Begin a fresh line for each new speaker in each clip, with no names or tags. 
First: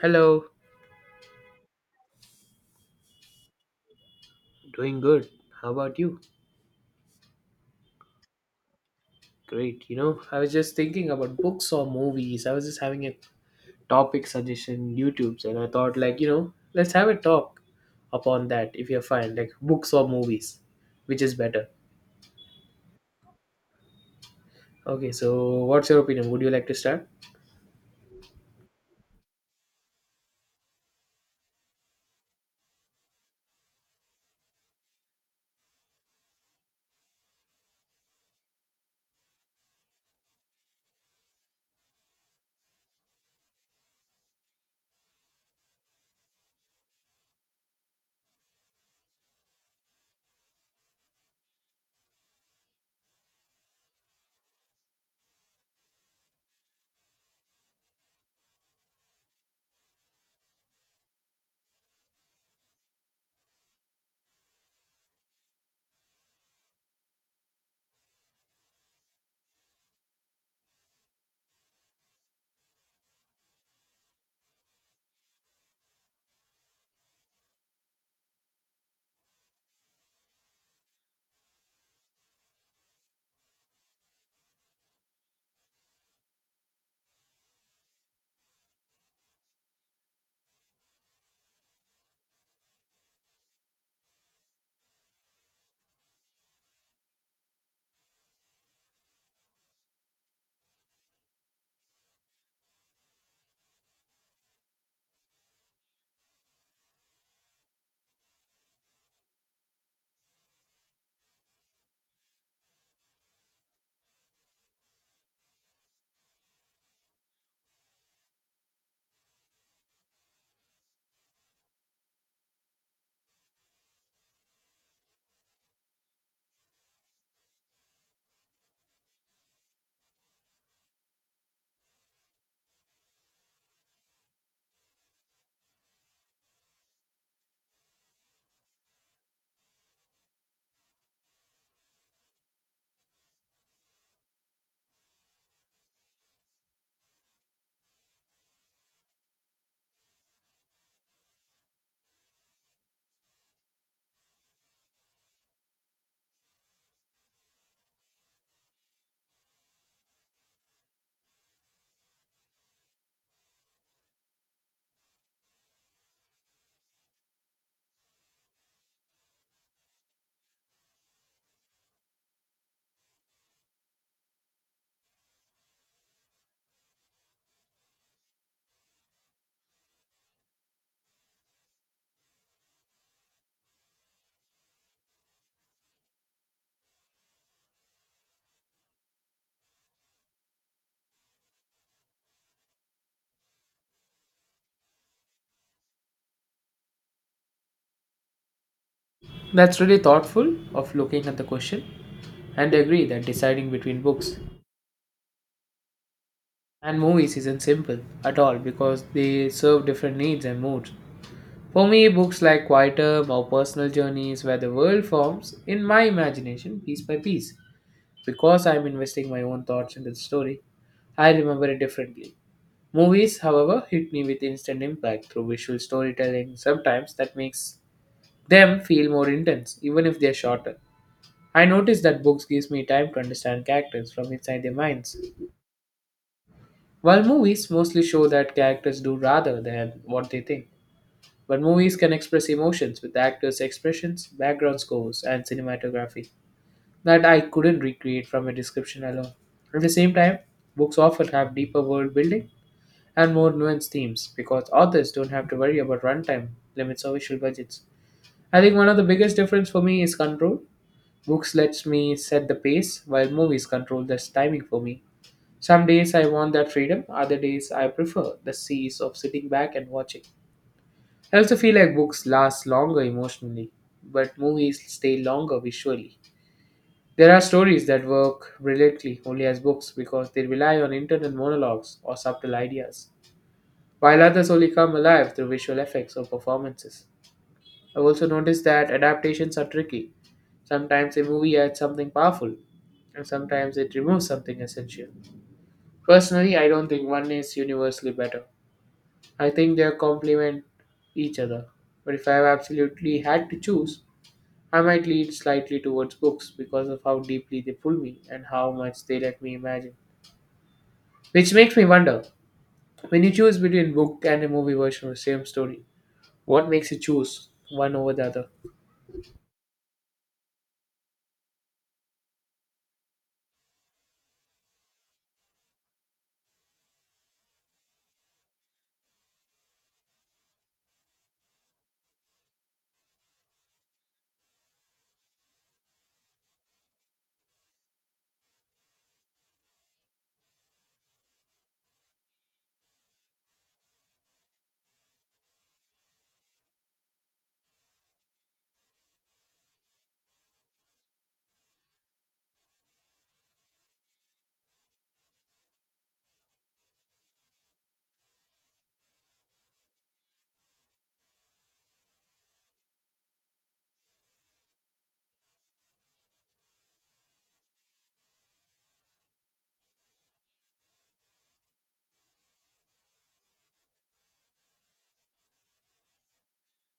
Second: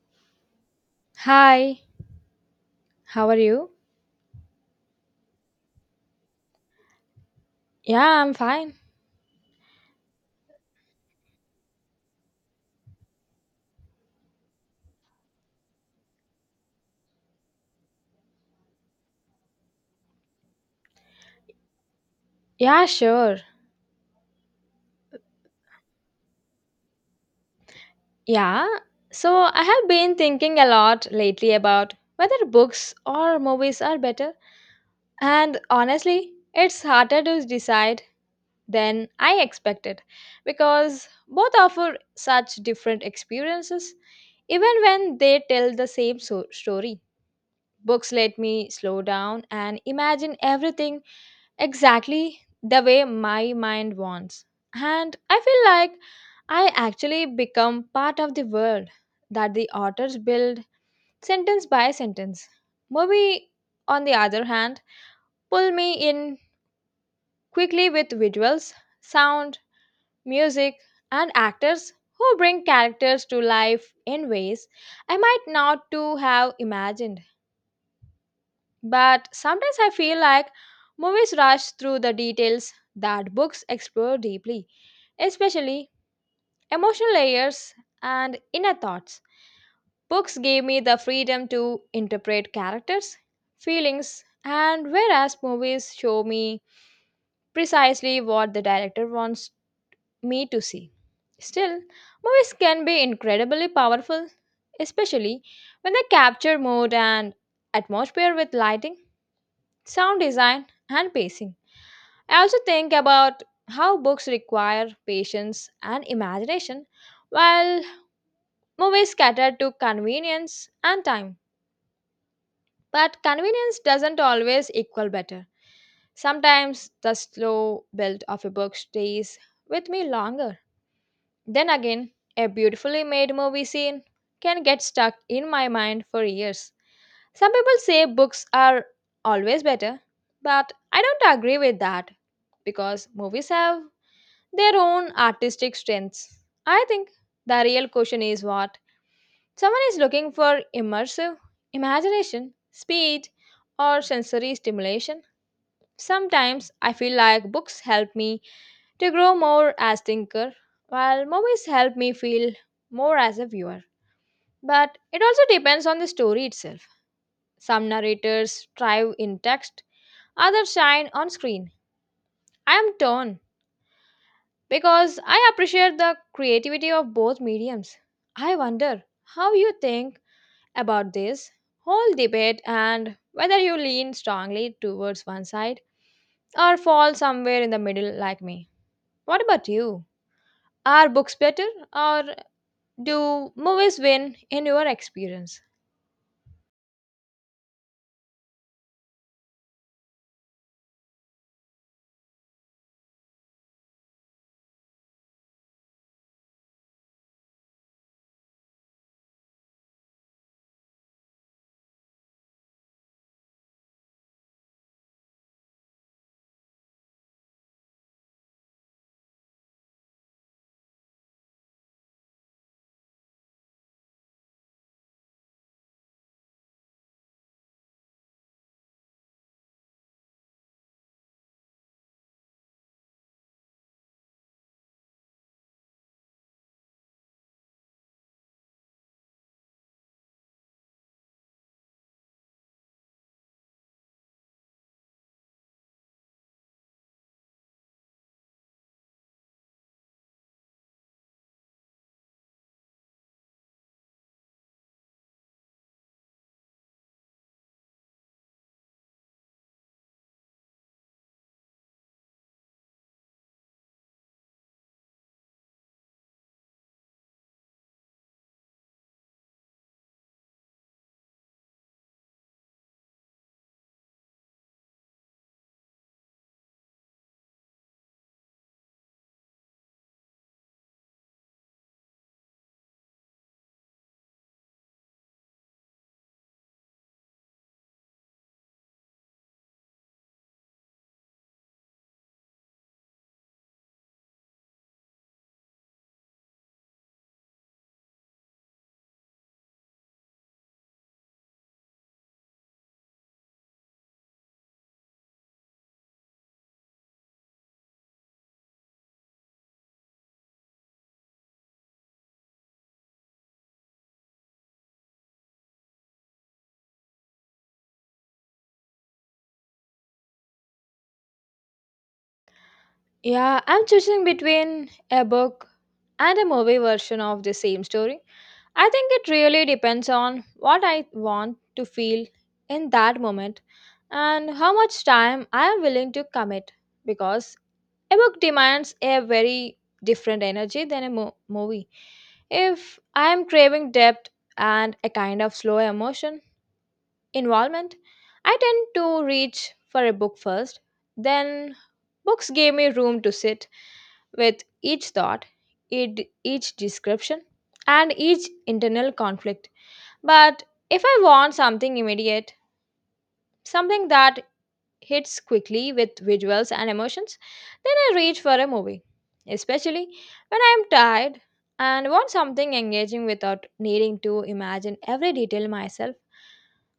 Hello,
Hi, how are you?
doing good. How about you?
Yeah, I'm fine.
Great. I was just thinking about books or movies. I was just having a topic suggestion YouTube's and I thought like, let's have a talk upon that if you're fine, like books or movies, which is better.
Yeah, sure.
Okay, so what's your opinion? Would you like to start?
Yeah, so I have been thinking a lot lately about whether books or movies are better, and honestly, it's harder to decide than I expected because both offer such different experiences, even when they tell the same story. Books let me slow down and imagine everything exactly the way my mind wants. And I feel like I actually become part of the world that the authors build sentence by sentence. Movie, on the other hand, pull me in quickly with visuals, sound, music, and actors who bring characters to life in ways I might not to have imagined. But sometimes I feel like movies rush through the details that books explore deeply, especially emotional layers and inner thoughts. Books gave me the freedom to interpret characters, feelings, and whereas movies show me precisely what the director wants me to see. Still, movies can be incredibly powerful, especially when they capture mood and atmosphere with lighting, sound design, and pacing. I also think about how books require patience and imagination, while movies cater to convenience and time, but convenience doesn't always equal better. Sometimes the slow build of a book stays with me longer. Then again, a beautifully made movie scene can get stuck in my mind for years. Some people say books are always better, but I don't agree with that because movies have their own artistic strengths. I think the real question is what someone is looking for: immersive imagination, speed, or sensory stimulation. Sometimes I feel like books help me to grow more as thinker, while movies help me feel more as a viewer. But it also depends on the story itself. Some narrators thrive in text, others shine on screen. I am torn because I appreciate the creativity of both mediums. I wonder how you think about this whole debate, and whether you lean strongly towards one side or fall somewhere in the middle like me. What about you? Are books better, or do movies win in your experience?
That's really thoughtful of looking at the question and I agree that deciding between books and movies isn't simple at all because they serve different needs and moods. For me, books like quieter, more personal journeys where the world forms in my imagination piece by piece. Because I am investing my own thoughts into the story, I remember it differently. Movies, however, hit me with instant impact through visual storytelling, sometimes that makes them feel more intense, even if they are shorter. I notice that books gives me time to understand characters from inside their minds, while movies mostly show that characters do rather than what they think. But movies can express emotions with actors' expressions, background scores, and cinematography that I couldn't recreate from a description alone. At the same time, books often have deeper world building and more nuanced themes because authors don't have to worry about runtime limits or visual budgets. I think one of the biggest difference for me is control. Books lets me set the pace while movies control the timing for me. Some days I want that freedom, other days I prefer the ease of sitting back and watching. I also feel like books last longer emotionally, but movies stay longer visually. There are stories that work brilliantly only as books because they rely on internal monologues or subtle ideas, while others only come alive through visual effects or performances. I've also noticed that adaptations are tricky. Sometimes a movie adds something powerful, and sometimes it removes something essential. Personally, I don't think one is universally better. I think they complement each other. But if I have absolutely had to choose, I might lean slightly towards books because of how deeply they pull me and how much they let me imagine. Which makes me wonder when you choose between book and a movie version of the same story, what makes you choose one over the other?
Yeah, I'm choosing between a book and a movie version of the same story. I think it really depends on what I want to feel in that moment and how much time I am willing to commit because a book demands a very different energy than a movie. If I am craving depth and a kind of slow emotion, involvement, I tend to reach for a book first. Then books gave me room to sit with each thought, id- each description, and each internal conflict. But if I want something immediate, something that hits quickly with visuals and emotions, then I reach for a movie, especially when I am tired and want something engaging without needing to imagine every detail myself.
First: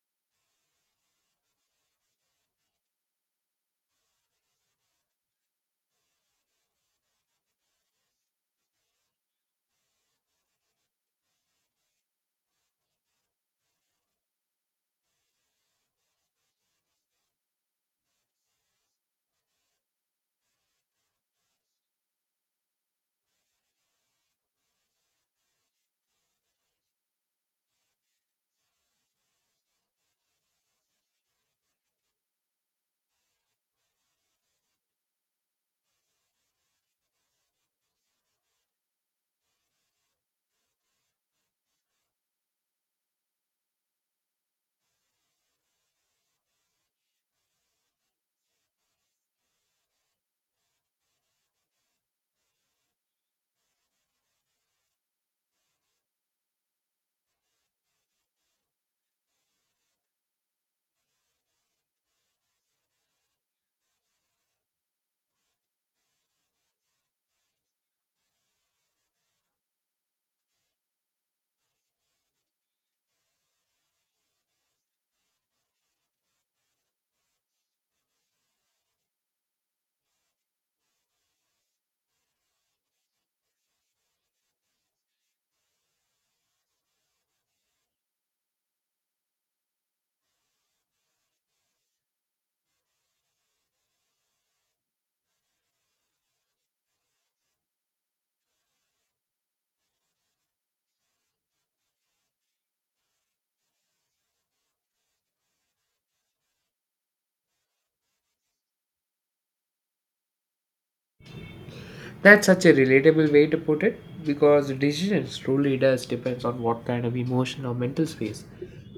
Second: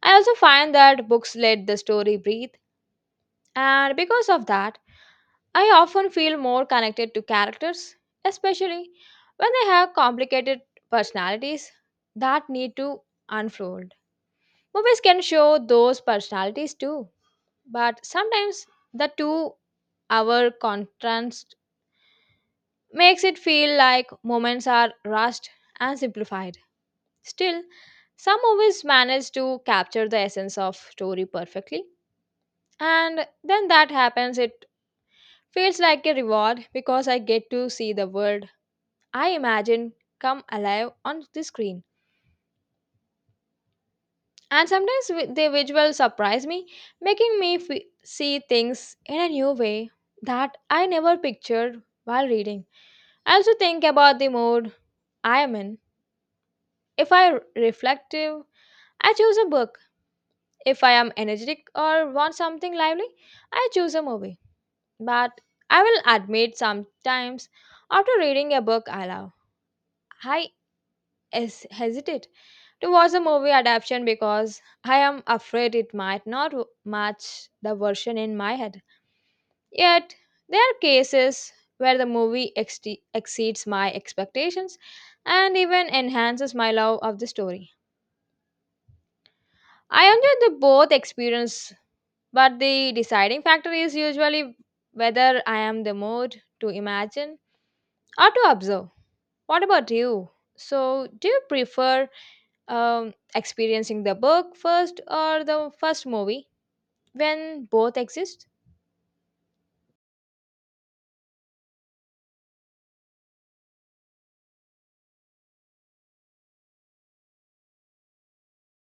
I also find that books let the story breathe, and because of that, I often feel more connected to characters, especially when they have complicated personalities that need to unfold. Movies can show those personalities too, but sometimes the 2-hour contrast makes it feel like moments are rushed and simplified. Still, some movies manage to capture the essence of story perfectly, and then that happens, it feels like a reward because I get to see the world I imagine come alive on the screen. And sometimes the visuals surprise me, making me see things in a new way that I never pictured while reading. I also think about the mood I am in. If I am reflective, I choose a book. If I am energetic or want something lively, I choose a movie. But I will admit sometimes after reading a book I love, I hesitate to watch the movie adaptation because I am afraid it might not match the version in my head. Yet, there are cases where the movie exceeds my expectations and even enhances my love of the story. I enjoyed the both experience, but the deciding factor is usually whether I am the mood to imagine or to observe. What about you? So, do you prefer experiencing the book first or the first movie when both exist?
That's such a relatable way to put it because the decision truly does depends on what kind of emotion or mental space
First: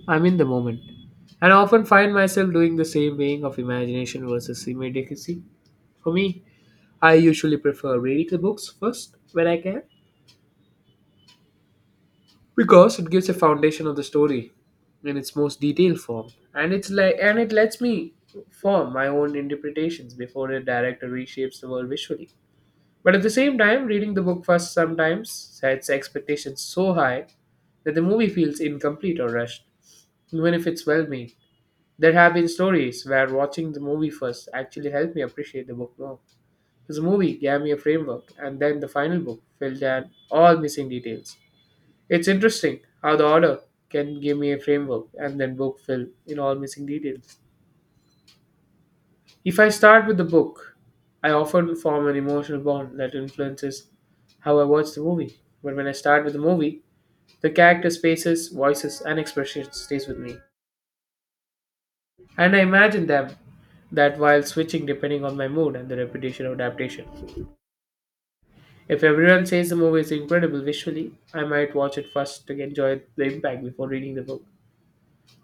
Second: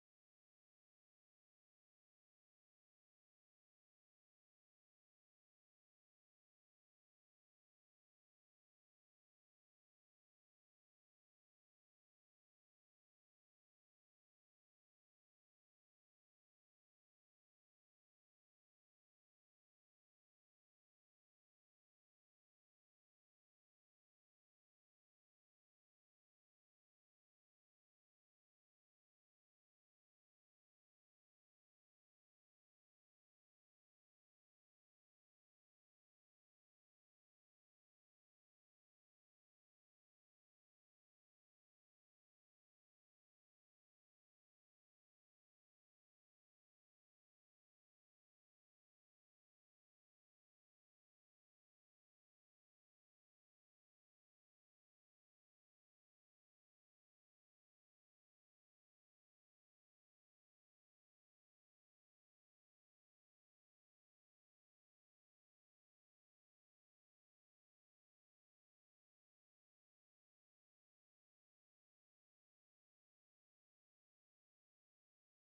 I'm in the moment. And I often find myself doing the same weighing of imagination versus immediacy. For me, I usually prefer reading the books first when I can because it gives a foundation of the story in its most detailed form and it's like and it lets me form my own interpretations before a director reshapes the world visually, but at the same time reading the book first sometimes sets expectations so high that the movie feels incomplete or rushed, even if it's well made. There have been stories where watching the movie first actually helped me appreciate the book more because the movie gave me a framework and then the final book filled in all missing details. It's interesting how the order can give me a framework and then book fill in all missing details. If I start with the book, I often form an emotional bond that influences how I watch the movie. But when I start with the movie, the characters' faces, voices, and expressions stays with me, and I imagine them that while switching depending on my mood and the repetition of adaptation. If everyone says the movie is incredible visually, I might watch it first to enjoy the impact before reading the book.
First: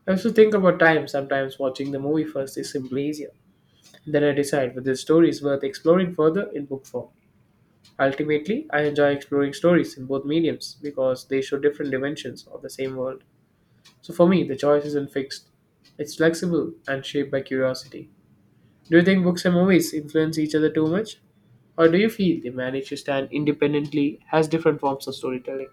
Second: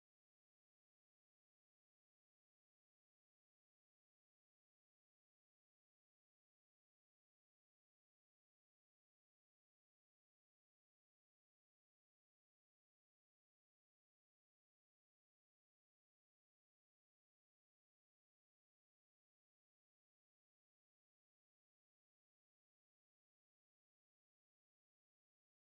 I also think about time. Sometimes watching the movie first is simply easier. Then I decide whether the story is worth exploring further in book form. Ultimately, I enjoy exploring stories in both mediums because they show different dimensions of the same world. So for me, the choice isn't fixed. It's flexible and shaped by curiosity. Do you think books and movies influence each other too much? Or do you feel they manage to stand independently as different forms of storytelling?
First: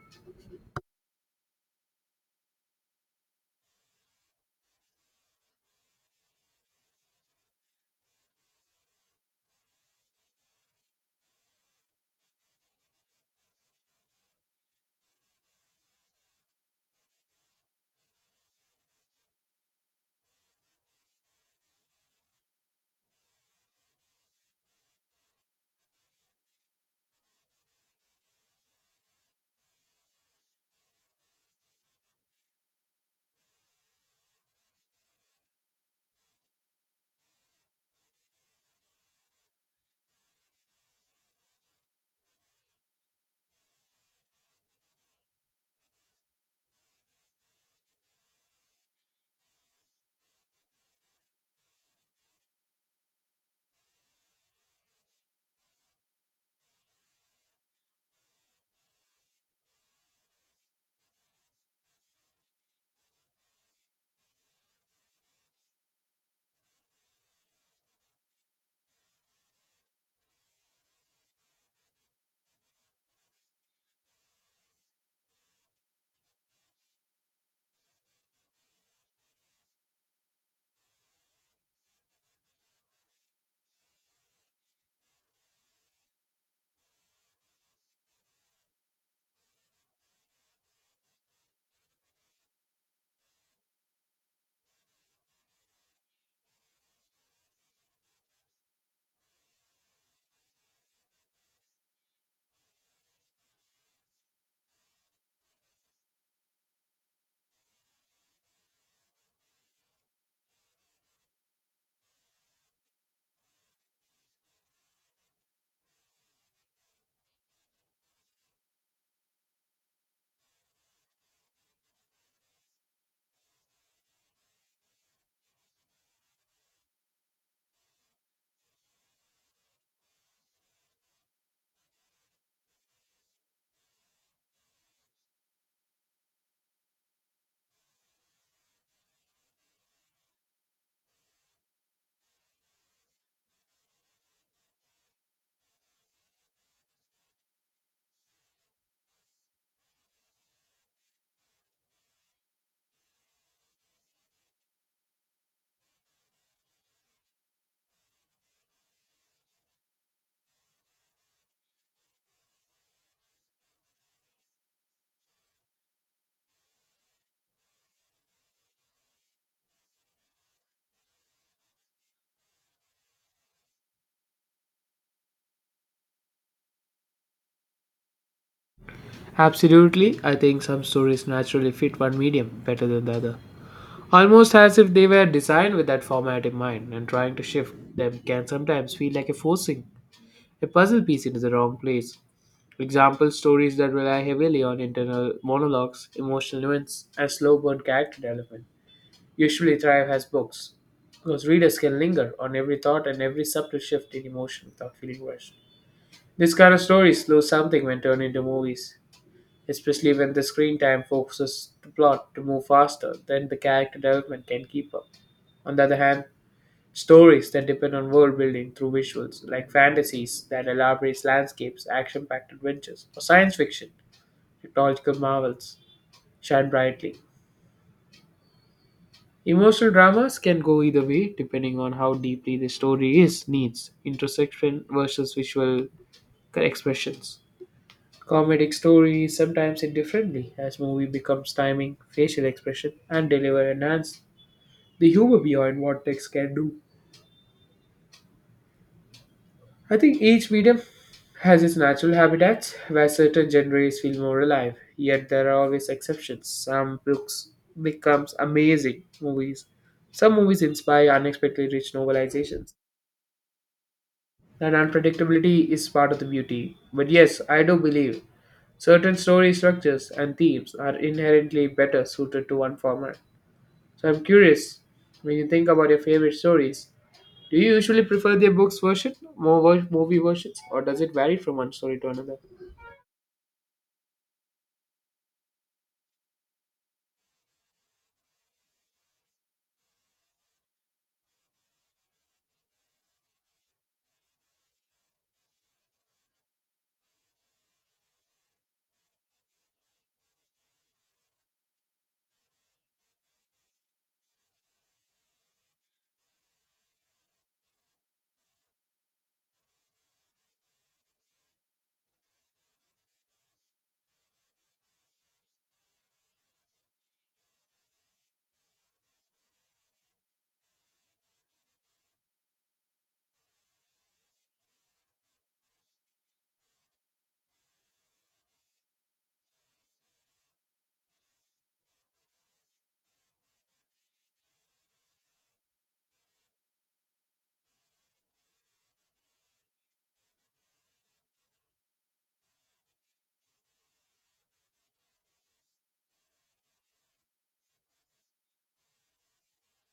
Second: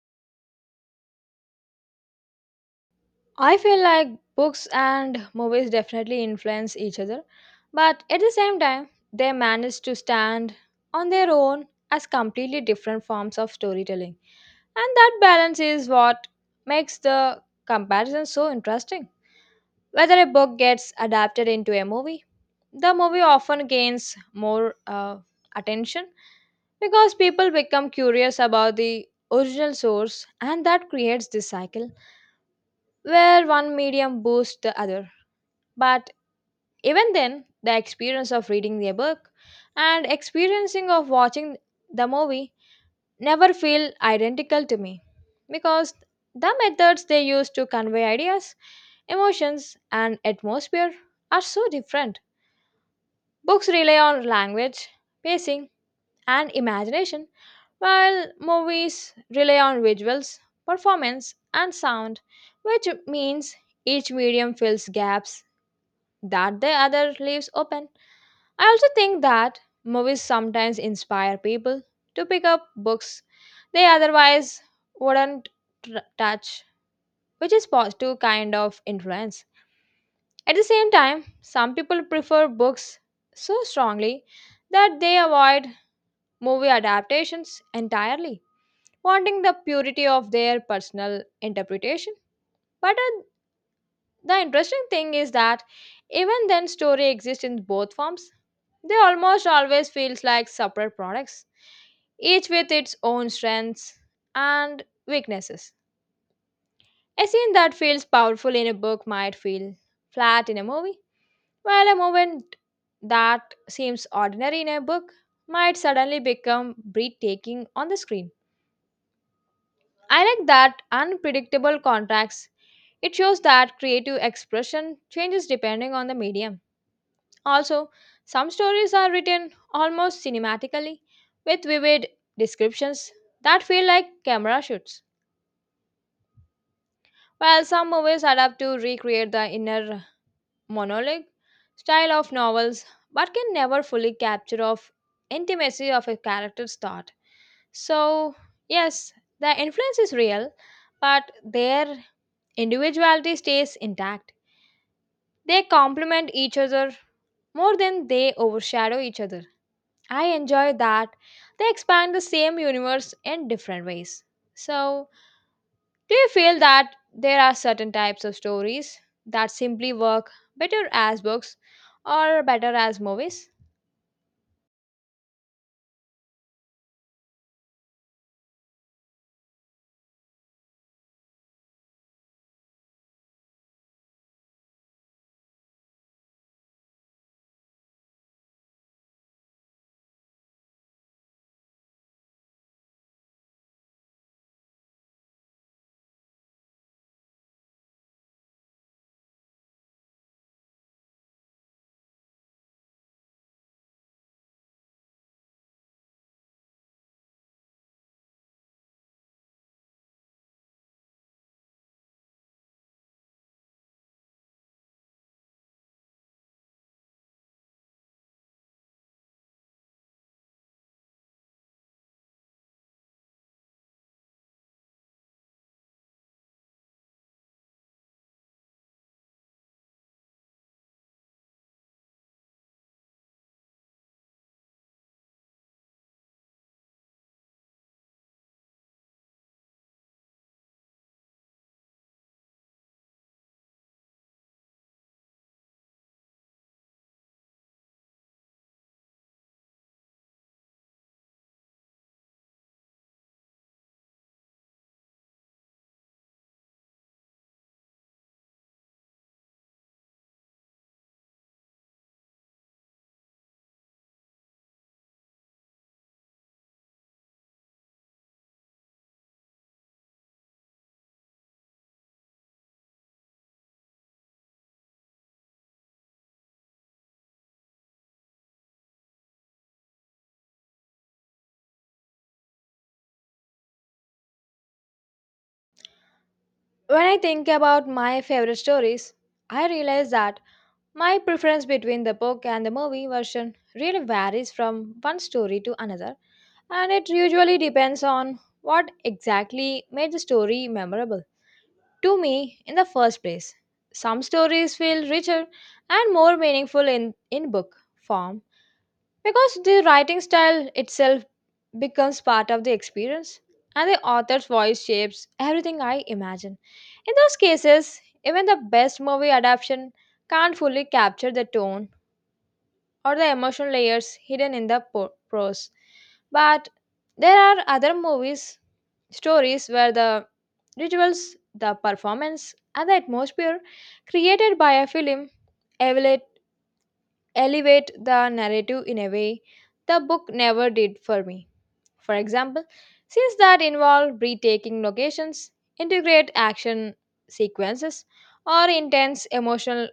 I feel like books and movies definitely influence each other, but at the same time they manage to stand on their own as completely different forms of storytelling, and that balance is what makes the comparison so interesting. Whether a book gets adapted into a movie, the movie often gains more attention because people become curious about the original source, and that creates this cycle where one medium boosts the other. But even then, the experience of reading the book and experiencing of watching the movie never feel identical to me because the methods they use to convey ideas, emotions, and atmosphere are so different. Books rely on language, pacing, and imagination, while movies rely on visuals, performance, and sound, which means each medium fills gaps that the other leaves open. I also think that movies sometimes inspire people to pick up books they otherwise wouldn't touch, which is positive kind of influence. At the same time, some people prefer books so strongly that they avoid movie adaptations entirely, wanting the purity of their personal interpretation. But the interesting thing is that even then, story exists in both forms. They almost always feels like separate products, each with its own strengths and weaknesses. A scene that feels powerful in a book might feel flat in a movie, while a moment that seems ordinary in a book might suddenly become breathtaking on the screen. I like that unpredictable contrast. It shows that creative expression changes depending on the medium. Also, some stories are written almost cinematically with vivid descriptions that feel like camera shoots, while some movies adapt to recreate the inner monologue style of novels but can never fully capture of intimacy of a character's thought. So, yes, the influence is real, but their individuality stays intact. They complement each other more than they overshadow each other. I enjoy that they expand the same universe in different ways. So, do you feel that there are certain types of stories that simply work better as books or better as movies?
Absolutely, I think some stories naturally fit one medium better than the other. Almost as if they were designed with that format in mind, and trying to shift them can sometimes feel like a forcing a puzzle piece into the wrong place. Example stories that rely heavily on internal monologues, emotional nuance, and slow burn character development usually thrive as books, because readers can linger on every thought and every subtle shift in emotion without feeling rushed. This kind of stories lose something when turned into movies, especially when the screen time focuses the plot to move faster than the character development can keep up. On the other hand, stories that depend on world building through visuals, like fantasies that elaborate landscapes, action packed adventures, or science fiction, technological marvels, shine brightly. Emotional dramas can go either way depending on how deeply the story is needs introspection versus visual expressions. Comedic stories sometimes indifferently as movie becomes timing, facial expression, and deliver enhance the humor beyond what text can do. I think each medium has its natural habitats where certain genres feel more alive, yet there are always exceptions. Some books becomes amazing movies. Some movies inspire unexpectedly rich novelizations. And unpredictability is part of the beauty. But yes, I do believe certain story structures and themes are inherently better suited to one format. So I'm curious, when you think about your favorite stories, do you usually prefer the books version, movie versions, or does it vary from one story to another?
When I think about my favorite stories, I realize that my preference between the book and the movie version really varies from one story to another, and it usually depends on what exactly made the story memorable to me in the first place. Some stories feel richer and more meaningful in book form because the writing style itself becomes part of the experience and the author's voice shapes everything I imagine. In those cases, even the best movie adaptation can't fully capture the tone or the emotional layers hidden in the prose. But there are other movies, stories where the rituals, the performance, and the atmosphere created by a film elevate, elevate the narrative in a way the book never did for me. For example, scenes that involve breathtaking locations, integrate action sequences, or intense emotional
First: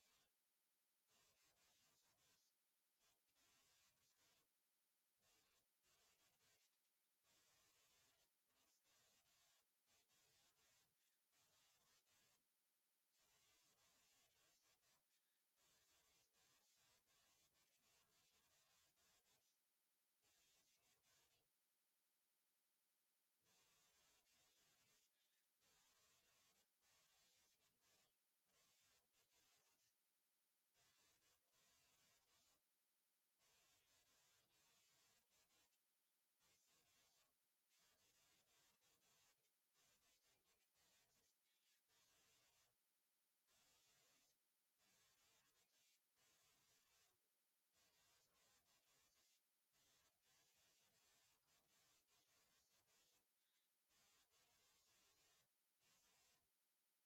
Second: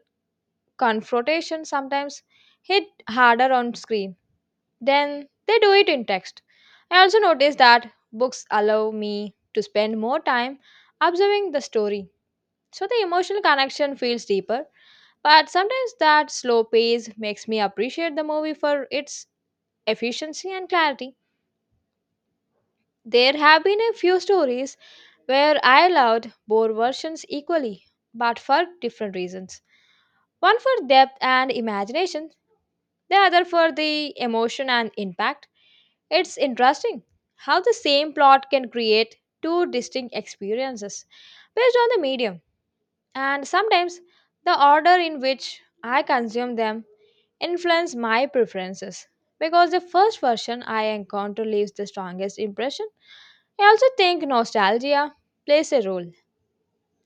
confrontation sometimes hit harder on screen then they do it in text. I also notice that books allow me to spend more time observing the story, so the emotional connection feels deeper. But sometimes that slow pace makes me appreciate the movie for its efficiency and clarity. There have been a few stories where I loved both versions equally, but for different reasons. One for depth and imagination, the other for the emotion and impact. It's interesting how the same plot can create two distinct experiences based on the medium, and sometimes the order in which I consume them influence my preferences, because the first version I encounter leaves the strongest impression. I also think nostalgia plays a role.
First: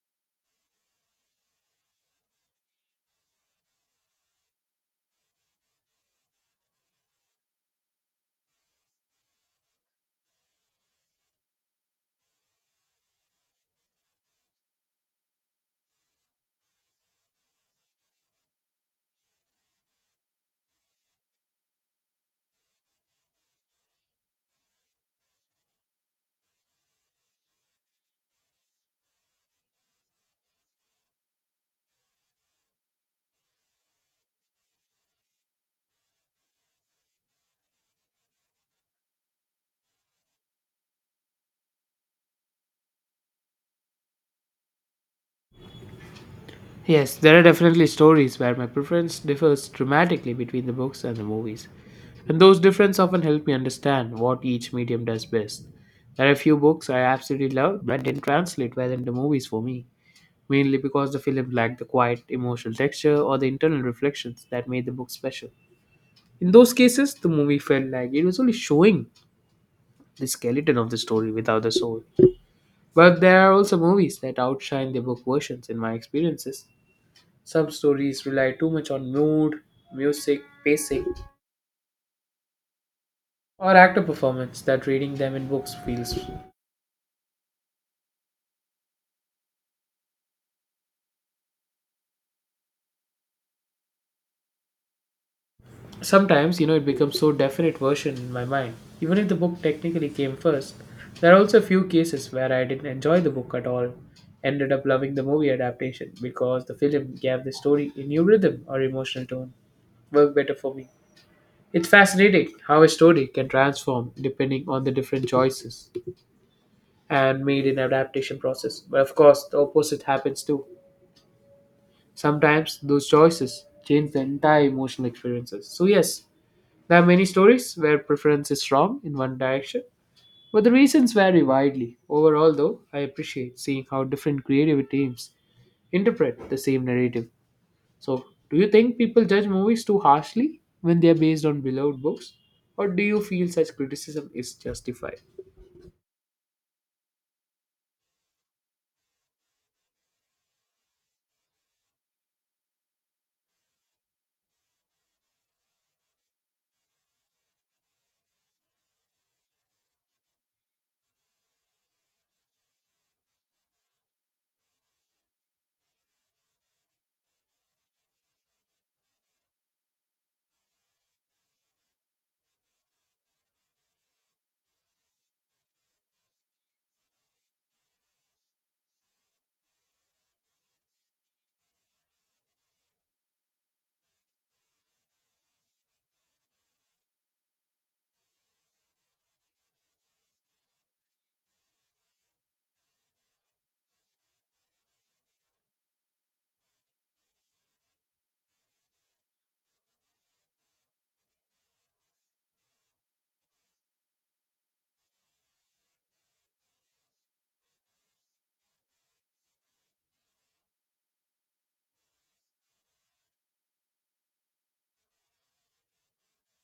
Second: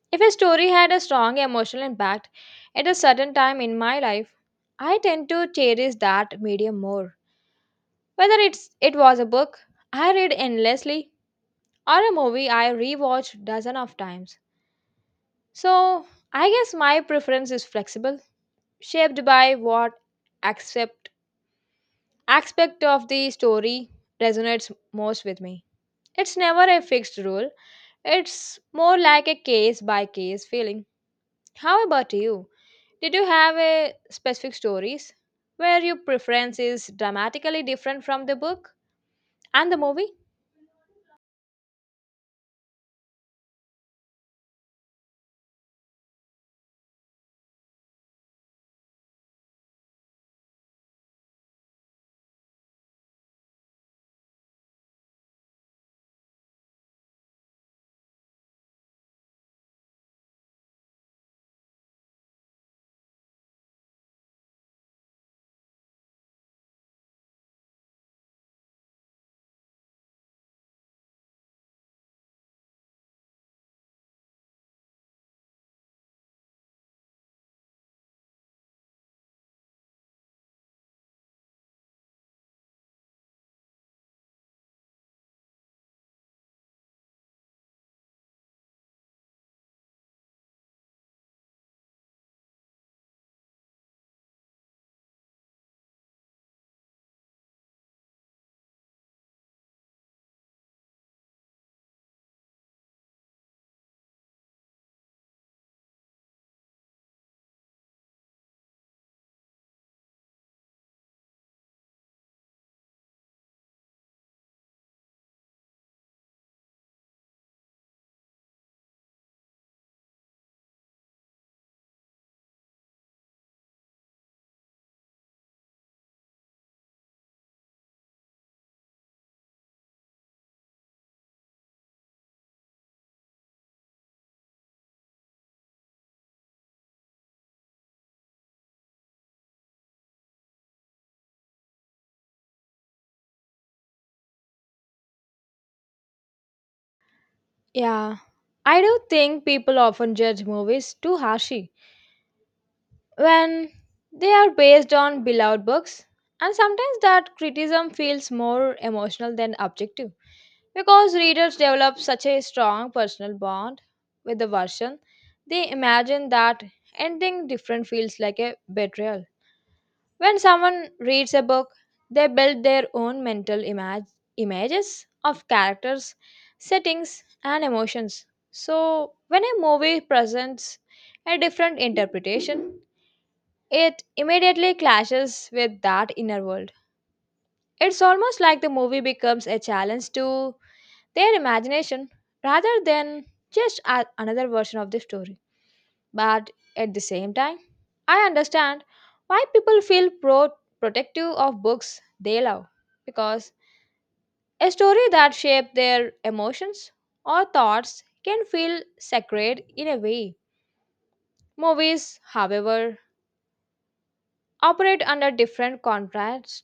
If a story had a strong emotional impact at a certain time in my life, I tend to cherish that medium more, whether it was a book I read endlessly or a movie I rewatched dozen of times. So I guess my preference is flexible, shaped by what accept aspect of the story resonates most with me. It's never a fixed rule. It's more like a case by case feeling. How about you? Did you have a specific stories where your preference is dramatically different from the book and the movie?
Yes, there are definitely stories where my preference differs dramatically between the books and the movies, and those differences often help me understand what each medium does best. There are a few books I absolutely loved but didn't translate well into movies for me, mainly because the film lacked the quiet emotional texture or the internal reflections that made the book special. In those cases, the movie felt like it was only showing the skeleton of the story without the soul. But there are also movies that outshine their book versions in my experiences. Some stories rely too much on mood, music, pacing, or actor performance that reading them in books feels. Sometimes, it becomes so definite version in my mind. Even if the book technically came first, there are also a few cases where I didn't enjoy the book at all, ended up loving the movie adaptation because the film gave the story a new rhythm or emotional tone. Worked better for me. It's fascinating how a story can transform depending on the different choices and made in adaptation process. But of course, the opposite happens too. Sometimes those choices change the entire emotional experiences. So yes, there are many stories where preference is strong in one direction, but the reasons vary widely. Overall though, I appreciate seeing how different creative teams interpret the same narrative. So, do you think people judge movies too harshly when they are based on beloved books? Or do you feel such criticism is justified?
Yeah. I do think people often judge movies too harshly when they are based on beloved books, and sometimes that criticism feels more emotional than objective because readers develop such a strong personal bond with the version they imagine that ending different feels like a betrayal. When someone reads a book, they build their own mental images of characters, settings, and emotions, so when a movie presents a different interpretation, it immediately clashes with that inner world. It's almost like the movie becomes a challenge to their imagination rather than just another version of the story. But at the same time, I understand why people feel protective of books they love, because a story that shapes their emotions or thoughts can feel sacred in a way. Movies, however, operate under different contracts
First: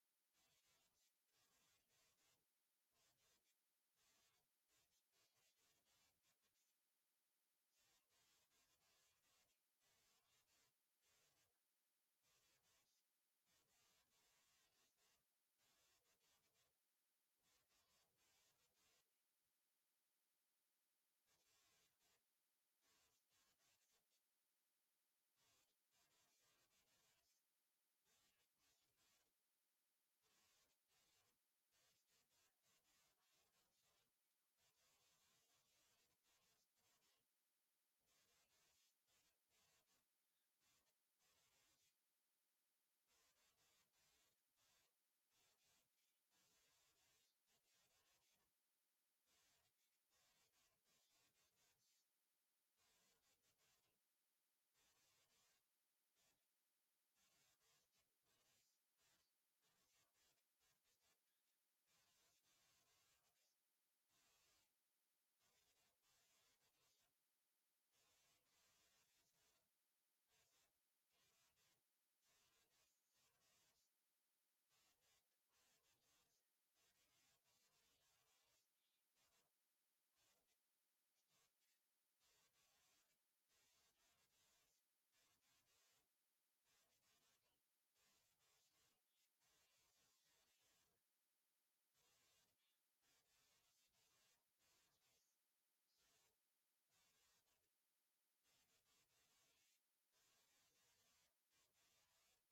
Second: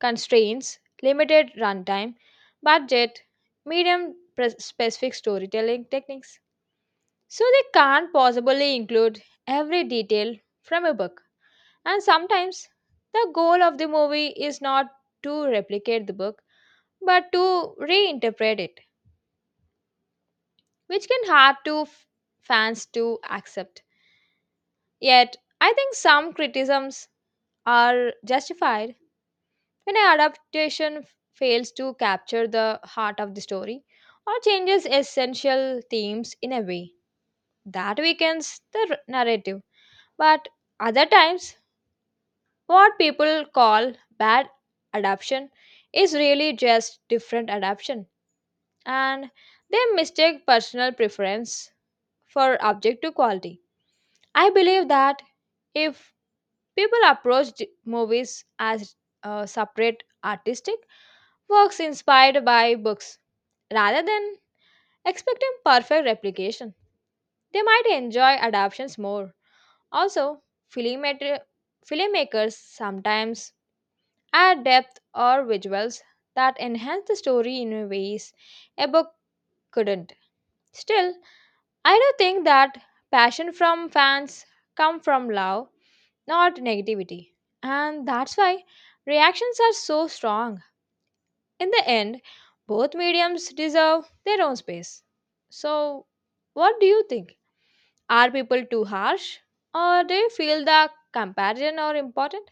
constraints, limited runtime, budget, specific storytelling techniques. So they can't possibly include every detail from a book. And sometimes the goal of the movie is not to replicate the book but to reinterpret it, which can hard to fans to accept. Yet, I think some criticisms are justified when an adaptation fails to capture the heart of the story or changes essential themes in a way that weakens the narrative. But other times, what people call bad adaptation is really just different adaptation, and they mistake personal preference for objective quality. I believe that if people approached movies as separate artistic works inspired by books, rather than expecting perfect replication, they might enjoy adaptations more. Also, filmmaker- filmmakers sometimes add depth or visuals that enhance the story in ways a book couldn't. Still, I do think that passion from fans come from love, not negativity. And that's why reactions are so strong. In the end, both mediums deserve their own space. So, what do you think? Are people too harsh, or do you feel the comparison are important?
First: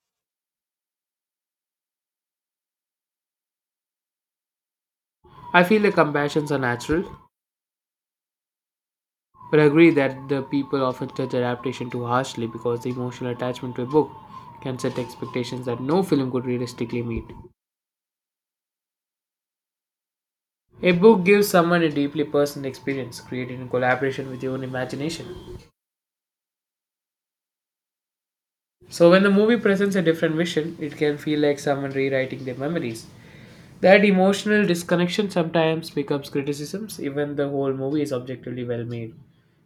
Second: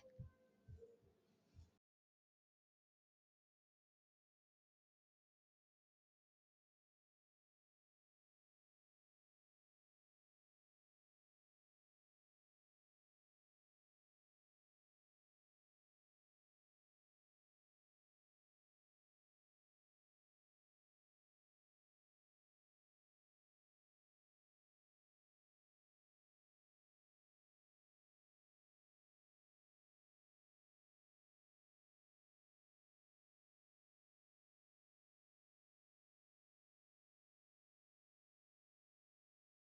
I feel the comparisons are natural, but I agree that the people often judge adaptation too harshly because the emotional attachment to a book can set expectations that no film could realistically meet. A book gives someone a deeply personal experience created in collaboration with your own imagination. So when the movie presents a different vision, it can feel like someone rewriting their memories. That emotional disconnection sometimes becomes criticisms, even the whole movie is objectively well made.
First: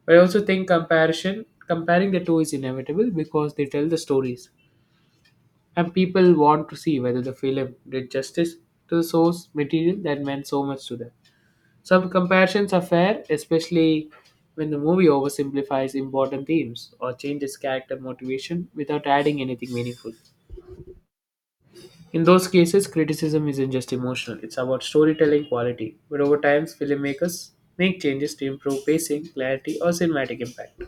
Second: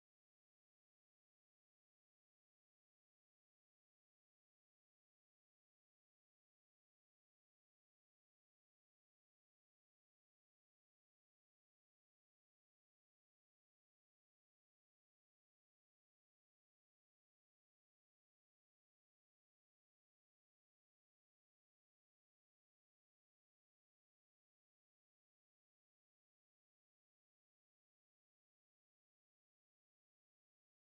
But I also think comparing the two is inevitable because they tell the stories, and people want to see whether the film did justice to the source material that meant so much to them. Some comparisons are fair, especially when the movie oversimplifies important themes or changes character motivation without adding anything meaningful. In those cases, criticism isn't just emotional, it's about storytelling quality. But over time, filmmakers make changes to improve pacing, clarity, or cinematic impact.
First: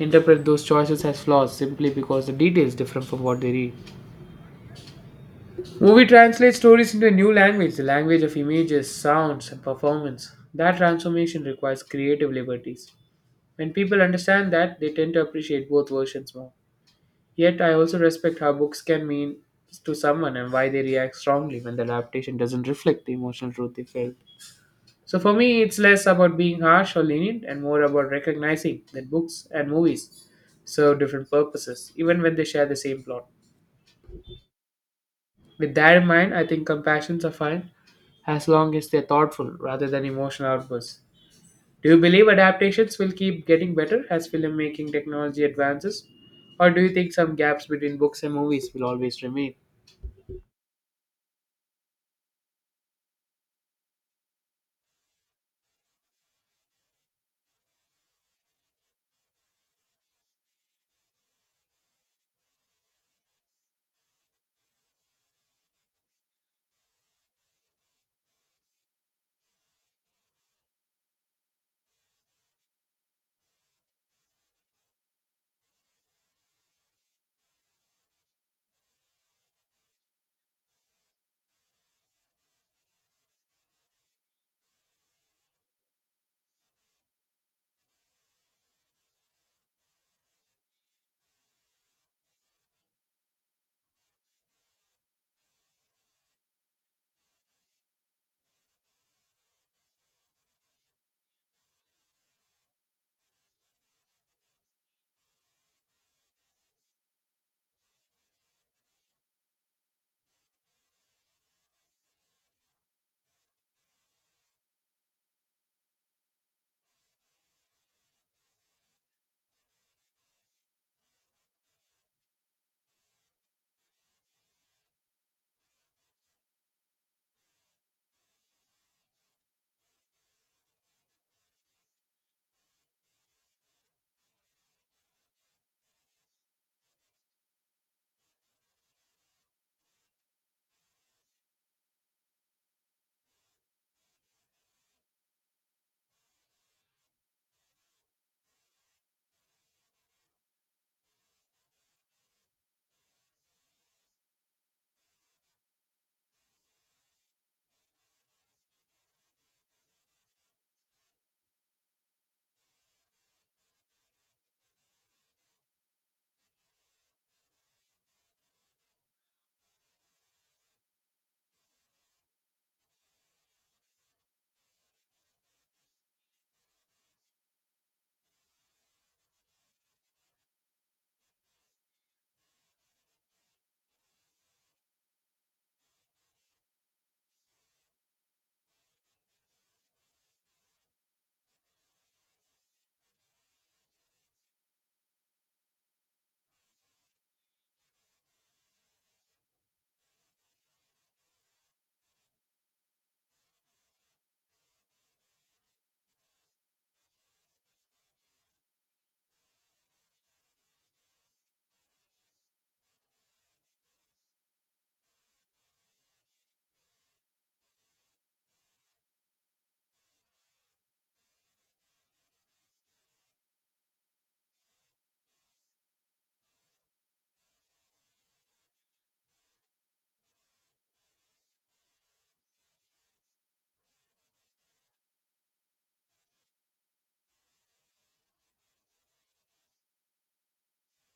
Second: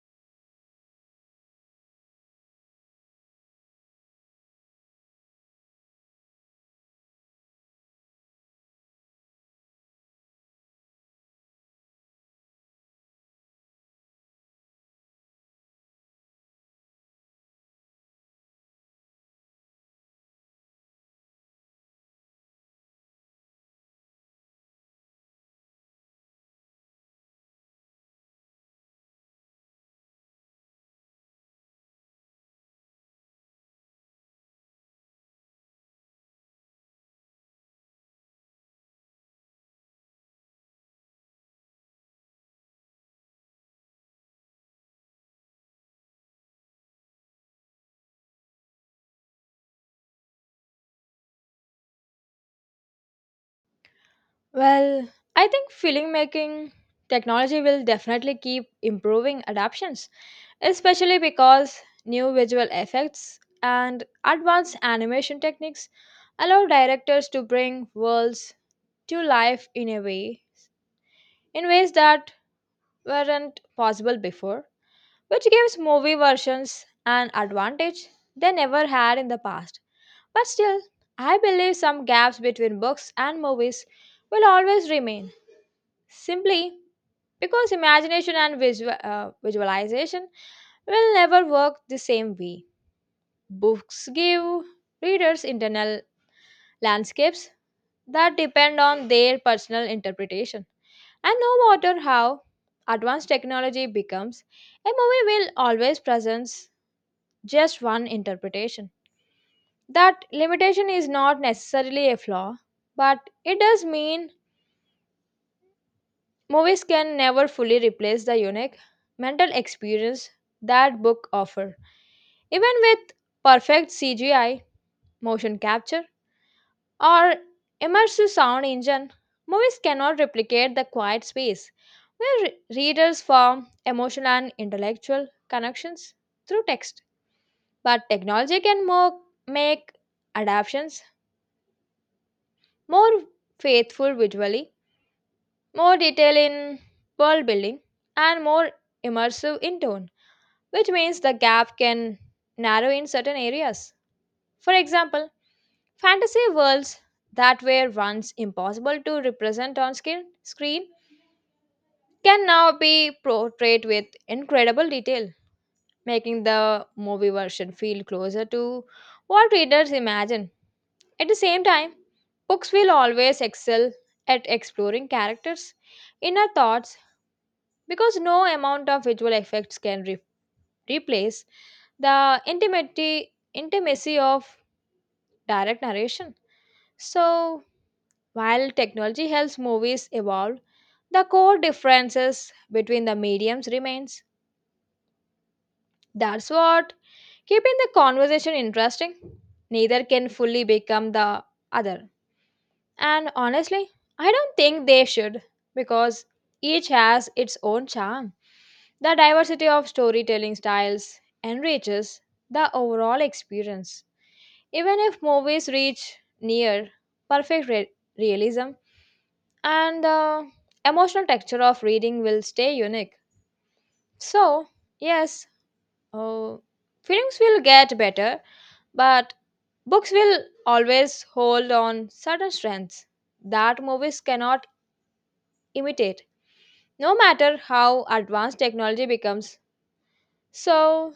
Interpret those choices as flaws simply because the detail is different from what they read. Movie translates stories into a new language, the language of images, sounds, and performance. That transformation requires creative liberties. When people understand that, they tend to appreciate both versions more. Yet, I also respect how books can mean to someone and why they react strongly when the adaptation doesn't reflect the emotional truth they felt. So, for me, it's less about being harsh or lenient and more about recognizing that books and movies serve different purposes, even when they share the same plot. With that in mind, I think compassions are fine as long as they're thoughtful rather than emotional outbursts. Do you believe adaptations will keep getting better as filmmaking technology advances? Or do you think some gaps between books and movies will always remain?
Well, I think film making technology will definitely keep improving adaptations, especially because new visual effects and advanced animation techniques allow directors to bring worlds to life in ways that weren't possible before, which gives movie versions an advantage they never had in the past. But still, I believe some gaps between books and movies will always remain, simply because imagination and visualization will never work the same way. Books give readers internal landscapes that depend on their personal interpretation. And no matter how advanced technology becomes, a movie will always present just one interpretation. That limitation is not necessarily a flaw, but it does mean movies can never fully replace the unique mental experience that book offer. Even with perfect CGI, motion capture, or immersive sound engine, movies cannot replicate the quiet space where readers form emotional and intellectual connections through text. But technology can make adaptations more faithful visually, more detail in world building, and more immersive in tone, which means the gap can narrow in certain areas. For example, fantasy worlds that were once impossible to represent on screen can now be portrayed with incredible detail, making the movie version feel closer to what readers imagine. At the same time, books will always excel at exploring characters' inner thoughts because no amount of visual effects can replace the intimacy of direct narration. So, while technology helps movies evolve, the core differences between the mediums remains. That's what keeping the conversation interesting. Neither can fully become the other. And honestly, I don't think they should, because each has its own charm. The diversity of storytelling styles enriches the overall experience. Even if movies reach near perfect realism, and the emotional texture of reading will stay unique. So, yes, uh, films will get better, but books will always hold on certain strengths that movies cannot imitate, no matter how advanced technology becomes. So,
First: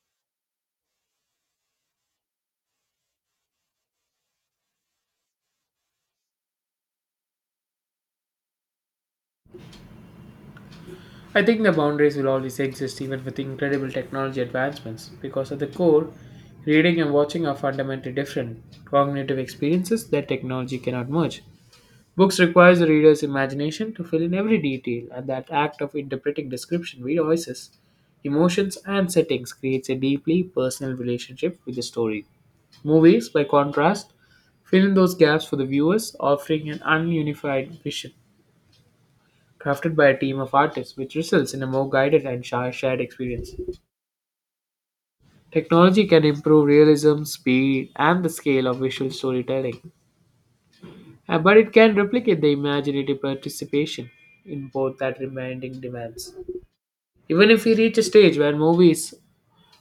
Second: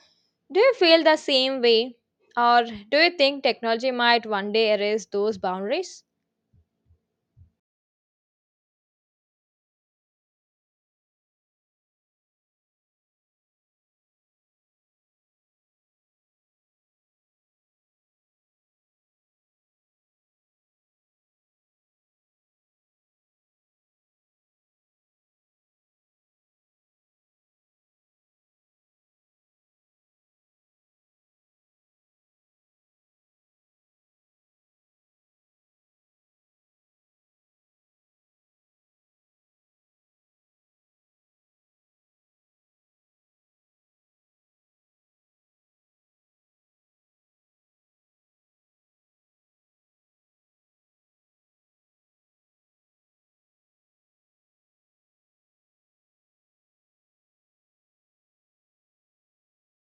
do you feel the same way, or do you think technology might one day erase those boundaries?
I think the boundaries will always exist even with incredible technology advancements because at the core, reading and watching are fundamentally different cognitive experiences that technology cannot merge. Books requires the reader's imagination to fill in every detail, and that act of interpreting description, voices, emotions, and settings creates a deeply personal relationship with the story. Movies, by contrast, fill in those gaps for the viewers, offering an ununified vision crafted by a team of artists, which results in a more guided and shared experience. Technology can improve realism, speed, and the scale of visual storytelling, but it can replicate the imaginative participation in both that remaining demands. Even if we reach a stage where movies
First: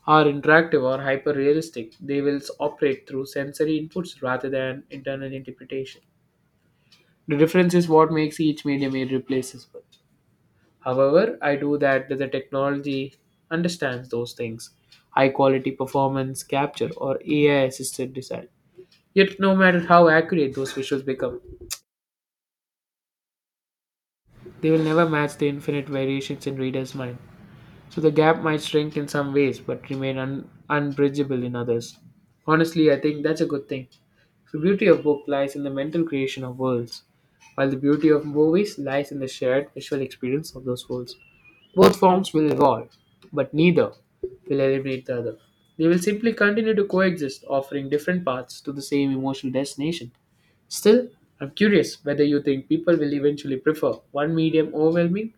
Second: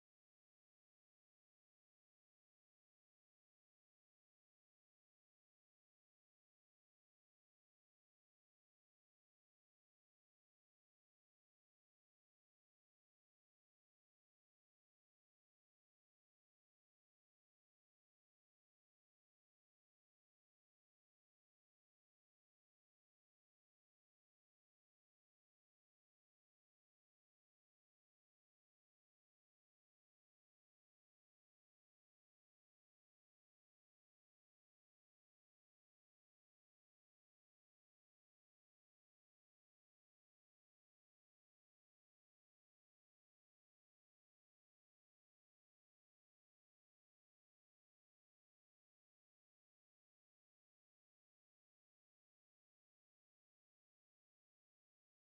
are interactive or hyper realistic, they will operate through sensory inputs rather than internal interpretation. The difference is what makes each medium irreplaceable. However, I do that the technology understands those things. High quality performance capture or AI assisted design. Yet no matter how accurate those visuals become, they will never match the infinite variations in readers' mind. So the gap might shrink in some ways but remain unbridgeable in others. Honestly, I think that's a good thing. The beauty of book lies in the mental creation of worlds, while the beauty of movies lies in the shared visual experience of those worlds. Both forms will evolve, but neither will eliminate the other. They will simply continue to coexist, offering different paths to the same emotional destination. Still, I'm curious whether you think people will eventually prefer one medium overwhelming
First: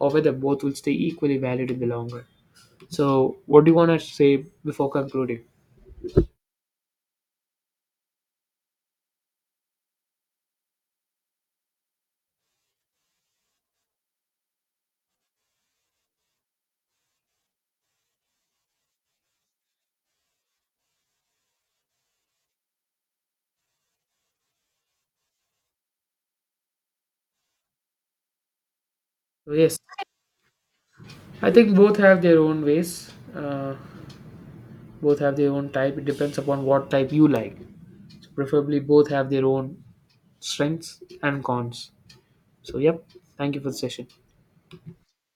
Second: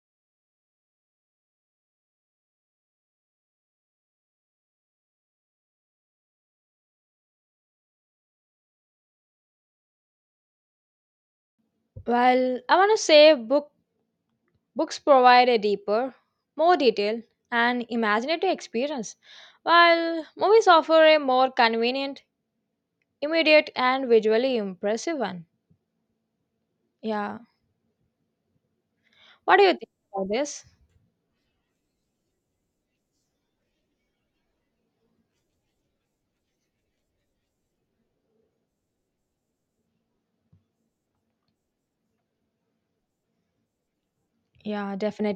or whether both will stay equally valid in the long run. So, what do you want to say before concluding?
Well, I want to say books provide a deeper, more detailed, and imaginative experience, while movies offer a more convenient, immediate, and visually impressive one. Yeah.
So,
What do you
yes,
think about this?
I think both have their own ways. Both have their own type. It depends upon what type you like. So preferably, both have their own strengths and cons. So, yep, thank you for the session.
Yeah, definitely.